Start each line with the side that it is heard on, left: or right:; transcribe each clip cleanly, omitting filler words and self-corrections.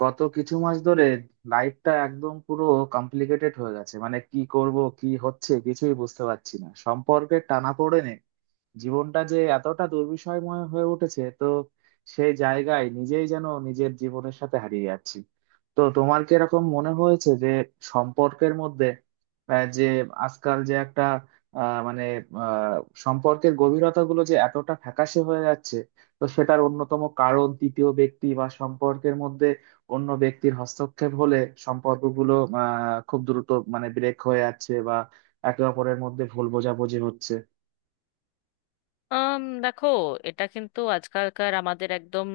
right: গত কিছু মাস ধরে লাইফটা একদম পুরো কমপ্লিকেটেড হয়ে গেছে। মানে কি করব কি হচ্ছে কিছুই বুঝতে পারছি না। সম্পর্কের টানাপোড়েনে জীবনটা যে এতটা দুর্বিষয়ময় হয়ে উঠেছে। তো সেই জায়গায় নিজেই যেন নিজের জীবনের সাথে হারিয়ে যাচ্ছি। তো তোমার কি এরকম মনে হয়েছে যে সম্পর্কের মধ্যে যে আজকাল যে একটা মানে আহ, সম্পর্কের গভীরতা গুলো যে এতটা ফ্যাকাশে হয়ে যাচ্ছে? তো সেটার অন্যতম কারণ তৃতীয় ব্যক্তি বা সম্পর্কের মধ্যে অন্য ব্যক্তির হস্তক্ষেপ হলে সম্পর্কগুলো আহ খুব দ্রুত মানে ব্রেক হয়ে যাচ্ছে বা একে অপরের মধ্যে ভুল বোঝাবুঝি হচ্ছে।
left: দেখো, এটা কিন্তু আজকালকার আমাদের একদম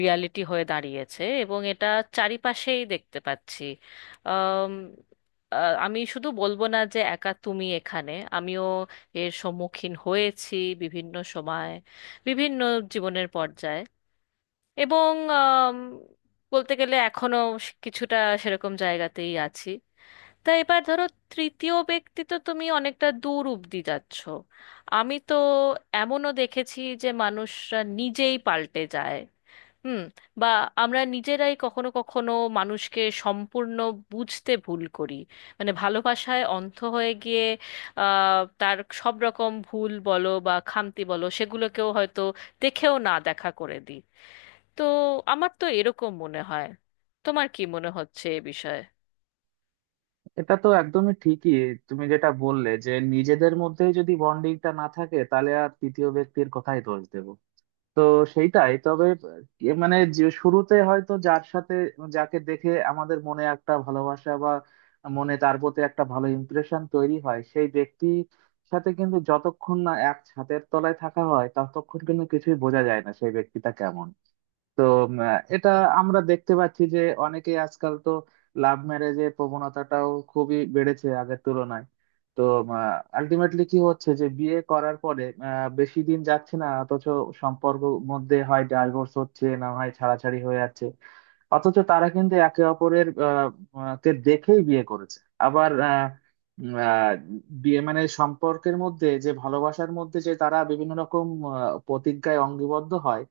left: রিয়ালিটি হয়ে দাঁড়িয়েছে এবং এটা চারিপাশেই দেখতে পাচ্ছি। আম, আ, আমি শুধু বলবো না যে একা তুমি এখানে, আমিও এর সম্মুখীন হয়েছি বিভিন্ন সময়, বিভিন্ন জীবনের পর্যায়ে, এবং আম, বলতে গেলে এখনো কিছুটা সেরকম জায়গাতেই আছি। তা এবার ধরো, তৃতীয় ব্যক্তি তো, তুমি অনেকটা দূর অব্দি যাচ্ছ। আমি তো এমনও দেখেছি যে মানুষরা নিজেই পাল্টে যায়। হুম। বা আমরা নিজেরাই কখনো কখনো মানুষকে সম্পূর্ণ বুঝতে ভুল করি, মানে ভালোবাসায় অন্ধ হয়ে গিয়ে তার সব রকম ভুল বলো বা খামতি বলো সেগুলোকেও হয়তো দেখেও না দেখা করে দিই। তো আমার তো এরকম মনে হয়। তোমার কি মনে হচ্ছে এ বিষয়ে?
right: এটা তো একদমই ঠিকই। তুমি যেটা বললে যে নিজেদের মধ্যেই যদি বন্ডিংটা না থাকে তাহলে আর তৃতীয় ব্যক্তির কথাই দোষ দেব। তো সেইটাই তবে এ মানে যে শুরুতে হয়তো যার সাথে যাকে দেখে আমাদের মনে একটা ভালোবাসা বা মনে তার প্রতি একটা ভালো ইমপ্রেশন তৈরি হয় সেই ব্যক্তির সাথে কিন্তু যতক্ষণ না এক ছাদের তলায় থাকা হয় ততক্ষণ কিন্তু কিছুই বোঝা যায় না সেই ব্যক্তিটা কেমন। তো উম, এটা আমরা দেখতে পাচ্ছি যে অনেকেই আজকাল তো লাভ ম্যারেজের প্রবণতাটাও খুবই বেড়েছে আগের তুলনায়। তো আলটিমেটলি কি হচ্ছে যে বিয়ে করার পরে বেশি দিন যাচ্ছে না, অথচ সম্পর্ক মধ্যে হয় ডাইভোর্স হচ্ছে না হয় ছাড়াছাড়ি হয়ে যাচ্ছে। অথচ তারা কিন্তু একে অপরের আহ, আহ, কে দেখেই বিয়ে করেছে। আবার উম, আহ, বিয়ে মানে সম্পর্কের মধ্যে যে ভালোবাসার মধ্যে যে তারা বিভিন্ন রকম আহ, প্রতিজ্ঞায় অঙ্গিবদ্ধ হয়।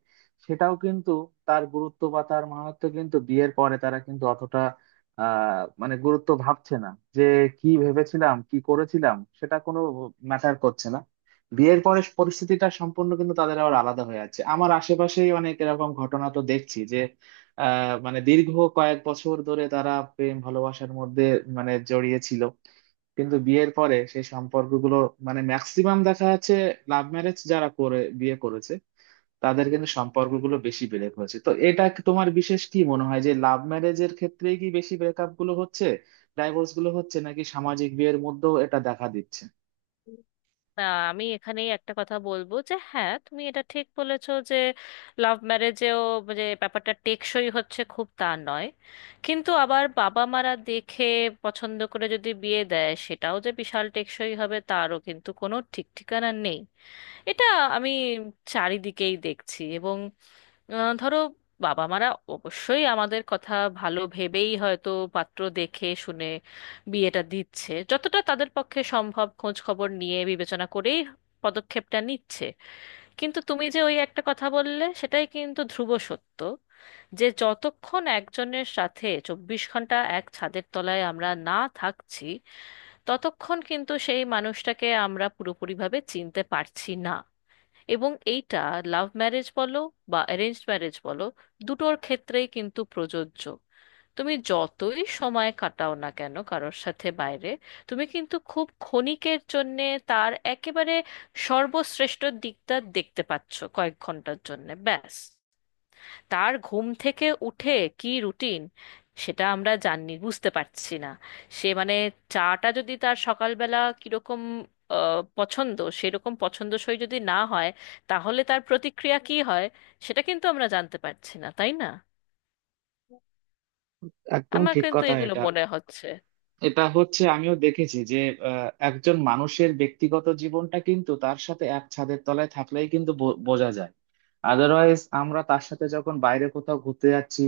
right: সেটাও কিন্তু তার গুরুত্ব বা তার মাহাত্ম্য কিন্তু বিয়ের পরে তারা কিন্তু অতটা মানে গুরুত্ব ভাবছে না। যে কি ভেবেছিলাম কি করেছিলাম সেটা কোনো ম্যাটার করছে না। বিয়ের পরে পরিস্থিতিটা সম্পূর্ণ কিন্তু তাদের আবার আলাদা হয়ে যাচ্ছে। আমার আশেপাশেই অনেক এরকম ঘটনা তো দেখছি। মানে দীর্ঘ কয়েক বছর ধরে তারা প্রেম ভালোবাসার মধ্যে মানে জড়িয়ে ছিল কিন্তু বিয়ের পরে সেই সম্পর্কগুলো মানে ম্যাক্সিমাম দেখা যাচ্ছে লাভ ম্যারেজ যারা করে বিয়ে করেছে তাদের কিন্তু সম্পর্কগুলো বেশি ব্রেক হয়েছে। তো এটা কি তোমার বিশেষ কি মনে হয় যে লাভ ম্যারেজের ক্ষেত্রেই কি বেশি ব্রেকআপ গুলো হচ্ছে, ডাইভোর্স গুলো হচ্ছে নাকি সামাজিক বিয়ের মধ্যেও এটা দেখা দিচ্ছে?
left: না, আমি এখানেই একটা কথা বলবো যে হ্যাঁ, তুমি এটা ঠিক বলেছো যে লাভ ম্যারেজেও যে ব্যাপারটা টেকসই হচ্ছে খুব, তা নয়। কিন্তু আবার বাবা মারা দেখে পছন্দ করে যদি বিয়ে দেয়, সেটাও যে বিশাল টেকসই হবে, তারও কিন্তু কোনো ঠিক ঠিকানা নেই। এটা আমি চারিদিকেই দেখছি। এবং ধরো, বাবা মারা অবশ্যই আমাদের কথা ভালো ভেবেই হয়তো পাত্র দেখে শুনে বিয়েটা দিচ্ছে, যতটা তাদের পক্ষে সম্ভব খোঁজ খবর নিয়ে বিবেচনা করেই পদক্ষেপটা নিচ্ছে। কিন্তু তুমি যে ওই একটা কথা বললে, সেটাই কিন্তু ধ্রুব সত্য, যে যতক্ষণ একজনের সাথে 24 ঘন্টা এক ছাদের তলায় আমরা না থাকছি, ততক্ষণ কিন্তু সেই মানুষটাকে আমরা পুরোপুরিভাবে চিনতে পারছি না। এবং এইটা লাভ ম্যারেজ বলো বা অ্যারেঞ্জড ম্যারেজ বলো, দুটোর ক্ষেত্রেই কিন্তু প্রযোজ্য। তুমি যতই সময় কাটাও না কেন কারোর সাথে বাইরে, তুমি কিন্তু খুব ক্ষণিকের জন্যে তার একেবারে সর্বশ্রেষ্ঠ দিকটা দেখতে পাচ্ছ, কয়েক ঘন্টার জন্যে ব্যাস। তার ঘুম থেকে উঠে কি রুটিন, সেটা আমরা জানি বুঝতে পারছি না। সে মানে চাটা যদি তার সকালবেলা কিরকম পছন্দ, সেরকম পছন্দসই যদি না হয়, তাহলে তার প্রতিক্রিয়া কি হয়, সেটা কিন্তু আমরা জানতে পারছি না, তাই না?
right: একদম
left: আমার
right: ঠিক
left: কিন্তু
right: কথা
left: এগুলো
right: এটা।
left: মনে হচ্ছে।
right: এটা হচ্ছে আমিও দেখেছি যে একজন মানুষের ব্যক্তিগত জীবনটা কিন্তু তার সাথে এক ছাদের তলায় থাকলেই কিন্তু বোঝা যায়। আদারওয়াইজ আমরা তার সাথে যখন বাইরে কোথাও ঘুরতে যাচ্ছি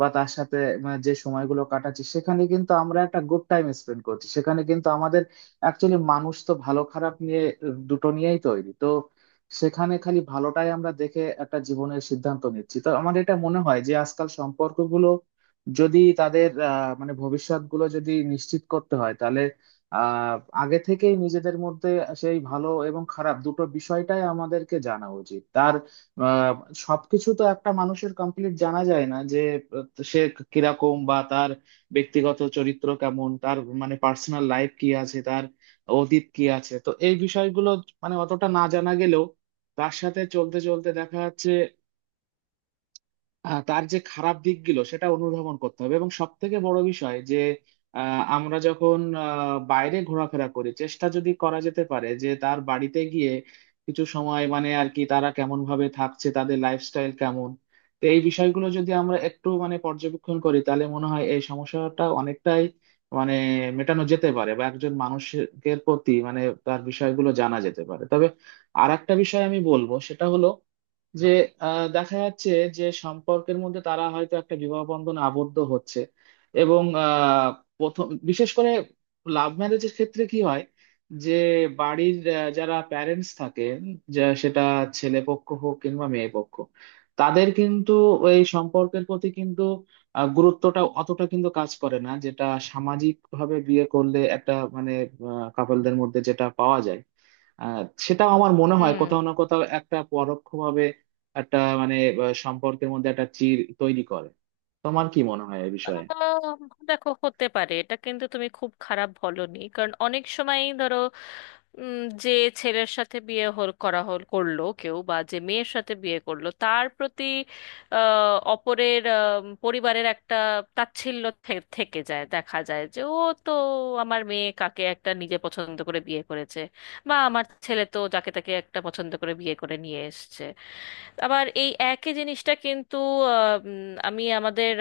right: বা তার সাথে মানে, যে সময়গুলো কাটাচ্ছি সেখানে কিন্তু আমরা একটা গুড টাইম স্পেন্ড করছি, সেখানে কিন্তু আমাদের অ্যাকচুয়ালি মানুষ তো ভালো খারাপ নিয়ে দুটো নিয়েই তৈরি তো। সেখানে খালি ভালোটাই আমরা দেখে একটা জীবনের সিদ্ধান্ত নিচ্ছি। তো আমার এটা মনে হয় যে আজকাল সম্পর্কগুলো যদি তাদের মানে ভবিষ্যৎ গুলো যদি নিশ্চিত করতে হয় তাহলে আহ, আগে থেকেই নিজেদের মধ্যে সেই ভালো এবং খারাপ দুটো বিষয়টাই আমাদেরকে জানা উচিত তার। আহ, সবকিছু তো একটা মানুষের কমপ্লিট জানা যায় না যে সে কিরকম বা তার ব্যক্তিগত চরিত্র কেমন, তার মানে পার্সোনাল লাইফ কি আছে, তার অতীত কি আছে। তো এই বিষয়গুলো মানে অতটা না জানা গেলেও তার সাথে চলতে চলতে দেখা যাচ্ছে তার যে খারাপ দিকগুলো সেটা অনুধাবন করতে হবে। এবং সব থেকে বড় বিষয় যে আমরা যখন বাইরে ঘোরাফেরা করি, চেষ্টা যদি করা যেতে পারে যে তার বাড়িতে গিয়ে কিছু সময় মানে আর কি, তারা কেমন ভাবে থাকছে, তাদের লাইফস্টাইল কেমন। তো এই বিষয়গুলো যদি আমরা একটু মানে পর্যবেক্ষণ করি তাহলে মনে হয় এই সমস্যাটা অনেকটাই মানে মেটানো যেতে পারে বা একজন মানুষের প্রতি মানে তার বিষয়গুলো জানা যেতে পারে। তবে আর একটা বিষয় আমি বলবো সেটা হলো যে দেখা যাচ্ছে যে সম্পর্কের মধ্যে তারা হয়তো একটা বিবাহ বন্ধনে আবদ্ধ হচ্ছে এবং প্রথম বিশেষ করে লাভ ম্যারেজের ক্ষেত্রে কি হয় যে বাড়ির যারা প্যারেন্টস থাকে, যা সেটা ছেলে পক্ষ হোক কিংবা মেয়ে পক্ষ তাদের কিন্তু এই সম্পর্কের প্রতি কিন্তু গুরুত্বটা অতটা কিন্তু কাজ করে না যেটা সামাজিক ভাবে বিয়ে করলে একটা মানে কাপলদের মধ্যে যেটা পাওয়া যায়। আহ, সেটাও আমার মনে হয়
left: হুম।
right: কোথাও না কোথাও একটা পরোক্ষভাবে একটা মানে সম্পর্কের মধ্যে একটা চির তৈরি করে। তোমার কি মনে হয় এই বিষয়ে?
left: আহ, দেখো, হতে পারে, এটা কিন্তু তুমি খুব খারাপ বলনি, কারণ অনেক সময় ধরো উম, যে ছেলের সাথে বিয়ে হল করা হল করলো কেউ, বা যে মেয়ের সাথে বিয়ে করলো, তার প্রতি অপরের পরিবারের একটা তাচ্ছিল্য থেকে যায়। দেখা যায় যে, ও তো আমার মেয়ে কাকে একটা নিজে পছন্দ করে বিয়ে করেছে, বা আমার ছেলে তো যাকে তাকে একটা পছন্দ করে বিয়ে করে নিয়ে এসেছে। আবার এই একই জিনিসটা কিন্তু আমি আমাদের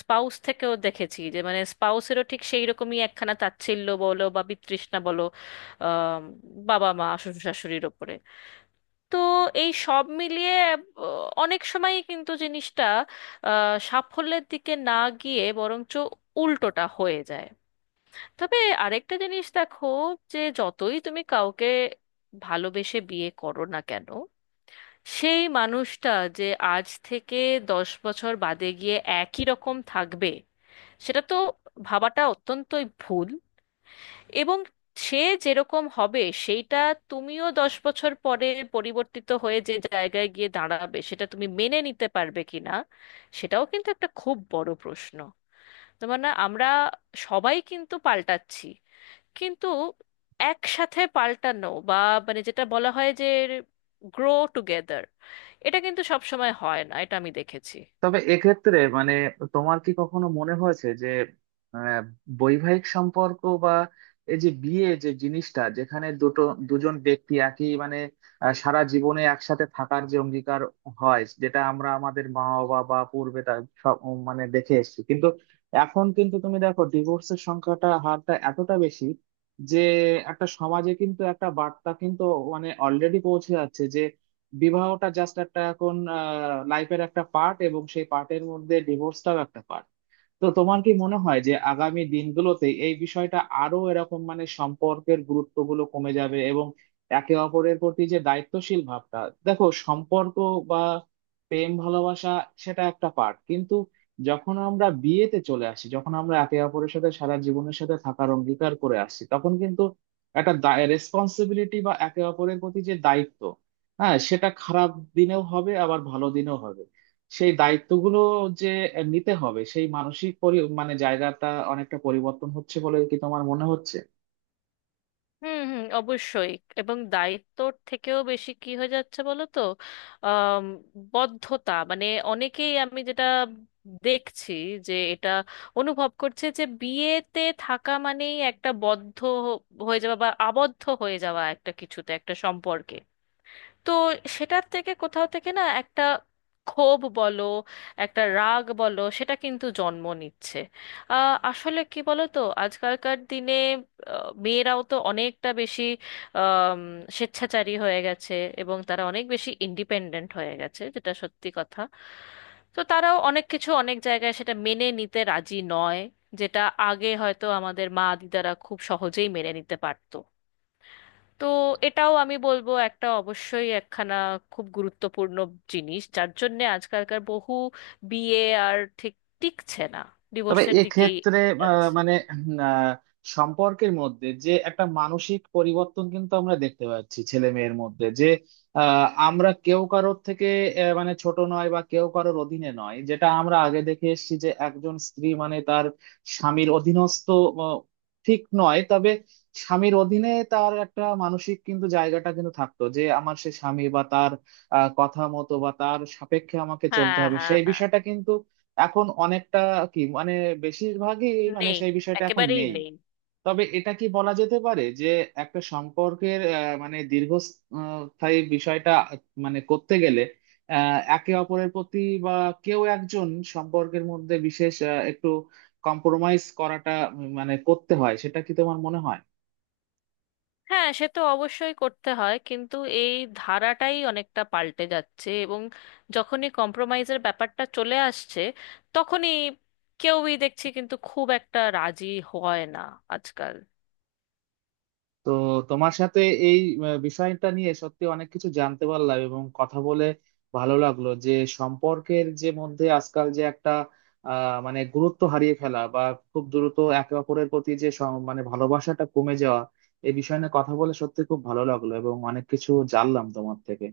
left: স্পাউস থেকেও দেখেছি, যে মানে স্পাউসেরও ঠিক সেই রকমই একখানা তাচ্ছিল্য বলো বা বিতৃষ্ণা বলো আম, বাবা মা শ্বশুর শাশুড়ির ওপরে। তো এই সব মিলিয়ে আহ, অনেক সময়ই কিন্তু জিনিসটা সাফল্যের দিকে না গিয়ে বরঞ্চ উল্টোটা হয়ে যায়। তবে আরেকটা জিনিস দেখো, যে যতই তুমি কাউকে ভালোবেসে বিয়ে করো না কেন, সেই মানুষটা যে আজ থেকে 10 বছর বাদে গিয়ে একই রকম থাকবে, সেটা তো ভাবাটা অত্যন্তই ভুল। এবং সে যেরকম হবে সেইটা, তুমিও 10 বছর পরে পরিবর্তিত হয়ে যে জায়গায় গিয়ে দাঁড়াবে, সেটা তুমি মেনে নিতে পারবে কিনা, সেটাও কিন্তু একটা খুব বড় প্রশ্ন। তো মানে আমরা সবাই কিন্তু পাল্টাচ্ছি, কিন্তু একসাথে পাল্টানো, বা মানে যেটা বলা হয় যে গ্রো টুগেদার, এটা কিন্তু সব সময় হয় না, এটা আমি দেখেছি।
right: তবে এক্ষেত্রে মানে তোমার কি কখনো মনে হয়েছে যে আহ, বৈবাহিক সম্পর্ক বা এই যে বিয়ে যে জিনিসটা যেখানে দুটো দুজন ব্যক্তি একই মানে সারা জীবনে একসাথে থাকার যে অঙ্গীকার হয় যেটা আমরা আমাদের মা বাবা বা পূর্বে তার সব মানে দেখে এসেছি, কিন্তু এখন কিন্তু তুমি দেখো ডিভোর্সের সংখ্যাটা হারটা এতটা বেশি যে একটা সমাজে কিন্তু একটা বার্তা কিন্তু মানে অলরেডি পৌঁছে যাচ্ছে, বিবাহটা জাস্ট একটা এখন লাইফের একটা পার্ট এবং সেই পার্টের মধ্যে ডিভোর্সটাও একটা পার্ট। তো তোমার কি মনে হয় যে আগামী দিনগুলোতে এই বিষয়টা আরো এরকম মানে সম্পর্কের গুরুত্বগুলো কমে যাবে এবং একে অপরের প্রতি যে দায়িত্বশীল ভাবটা, দেখো সম্পর্ক বা প্রেম ভালোবাসা সেটা একটা পার্ট কিন্তু যখন আমরা বিয়েতে চলে আসি, যখন আমরা একে অপরের সাথে সারা জীবনের সাথে থাকার অঙ্গীকার করে আসছি তখন কিন্তু একটা রেসপন্সিবিলিটি বা একে অপরের প্রতি যে দায়িত্ব, হ্যাঁ সেটা খারাপ দিনেও হবে আবার ভালো দিনেও হবে, সেই দায়িত্বগুলো যে নিতে হবে সেই মানসিক মানে জায়গাটা অনেকটা পরিবর্তন হচ্ছে বলে কি তোমার মনে হচ্ছে?
left: হুম হুম, অবশ্যই। এবং দায়িত্বর থেকেও বেশি কি হয়ে যাচ্ছে বলো তো, আম, বদ্ধতা, মানে অনেকেই আমি যেটা দেখছি, যে এটা অনুভব করছে যে বিয়েতে থাকা মানেই একটা বদ্ধ হয়ে যাওয়া, বা আবদ্ধ হয়ে যাওয়া একটা কিছুতে, একটা সম্পর্কে। তো সেটার থেকে কোথাও থেকে না একটা ক্ষোভ বলো, একটা রাগ বলো, সেটা কিন্তু জন্ম নিচ্ছে। আসলে কি বলো তো, আজকালকার দিনে মেয়েরাও তো অনেকটা বেশি আম, স্বেচ্ছাচারী হয়ে গেছে, এবং তারা অনেক বেশি ইন্ডিপেন্ডেন্ট হয়ে গেছে, যেটা সত্যি কথা। তো তারাও অনেক কিছু অনেক জায়গায় সেটা মেনে নিতে রাজি নয়, যেটা আগে হয়তো আমাদের মা দিদারা খুব সহজেই মেনে নিতে পারতো। তো এটাও আমি বলবো একটা অবশ্যই একখানা খুব গুরুত্বপূর্ণ জিনিস, যার জন্যে আজকালকার বহু বিয়ে আর ঠিক টিকছে না,
right: তবে
left: ডিভোর্সের দিকেই
right: এক্ষেত্রে
left: যাচ্ছে।
right: মানে আহ, সম্পর্কের মধ্যে যে একটা মানসিক পরিবর্তন কিন্তু আমরা দেখতে পাচ্ছি ছেলে মেয়ের মধ্যে যে আমরা কেউ কারোর থেকে মানে ছোট নয় বা কেউ কারোর অধীনে নয়, যেটা আমরা আগে দেখে এসেছি যে একজন স্ত্রী মানে তার স্বামীর অধীনস্থ আহ, ঠিক নয়, তবে স্বামীর অধীনে তার একটা মানসিক কিন্তু জায়গাটা কিন্তু থাকতো যে আমার সে স্বামী বা তার কথা মতো বা তার সাপেক্ষে আমাকে চলতে
left: হ্যাঁ,
right: হবে,
left: হ্যাঁ,
right: সেই
left: হ্যাঁ।
right: বিষয়টা কিন্তু এখন অনেকটা কি মানে বেশিরভাগই মানে
left: নেই,
right: সেই বিষয়টা এখন
left: একেবারেই
right: নেই।
left: নেই।
right: তবে এটা কি বলা যেতে পারে যে একটা সম্পর্কের মানে দীর্ঘস্থায়ী বিষয়টা মানে করতে গেলে একে অপরের প্রতি বা কেউ একজন সম্পর্কের মধ্যে বিশেষ একটু কম্প্রোমাইজ করাটা মানে করতে হয়, সেটা কি তোমার মনে হয়?
left: হ্যাঁ, সে তো অবশ্যই করতে হয়, কিন্তু এই ধারাটাই অনেকটা পাল্টে যাচ্ছে, এবং যখনই কম্প্রোমাইজের ব্যাপারটা চলে আসছে, তখনই কেউই দেখছি কিন্তু খুব একটা রাজি হয় না আজকাল।
right: তো তোমার সাথে এই বিষয়টা নিয়ে সত্যি অনেক কিছু জানতে পারলাম এবং কথা বলে ভালো লাগলো যে সম্পর্কের যে মধ্যে আজকাল যে একটা মানে গুরুত্ব হারিয়ে ফেলা বা খুব দ্রুত একে অপরের প্রতি যে মানে ভালোবাসাটা কমে যাওয়া, এই বিষয় নিয়ে কথা বলে সত্যি খুব ভালো লাগলো এবং অনেক কিছু জানলাম তোমার থেকে।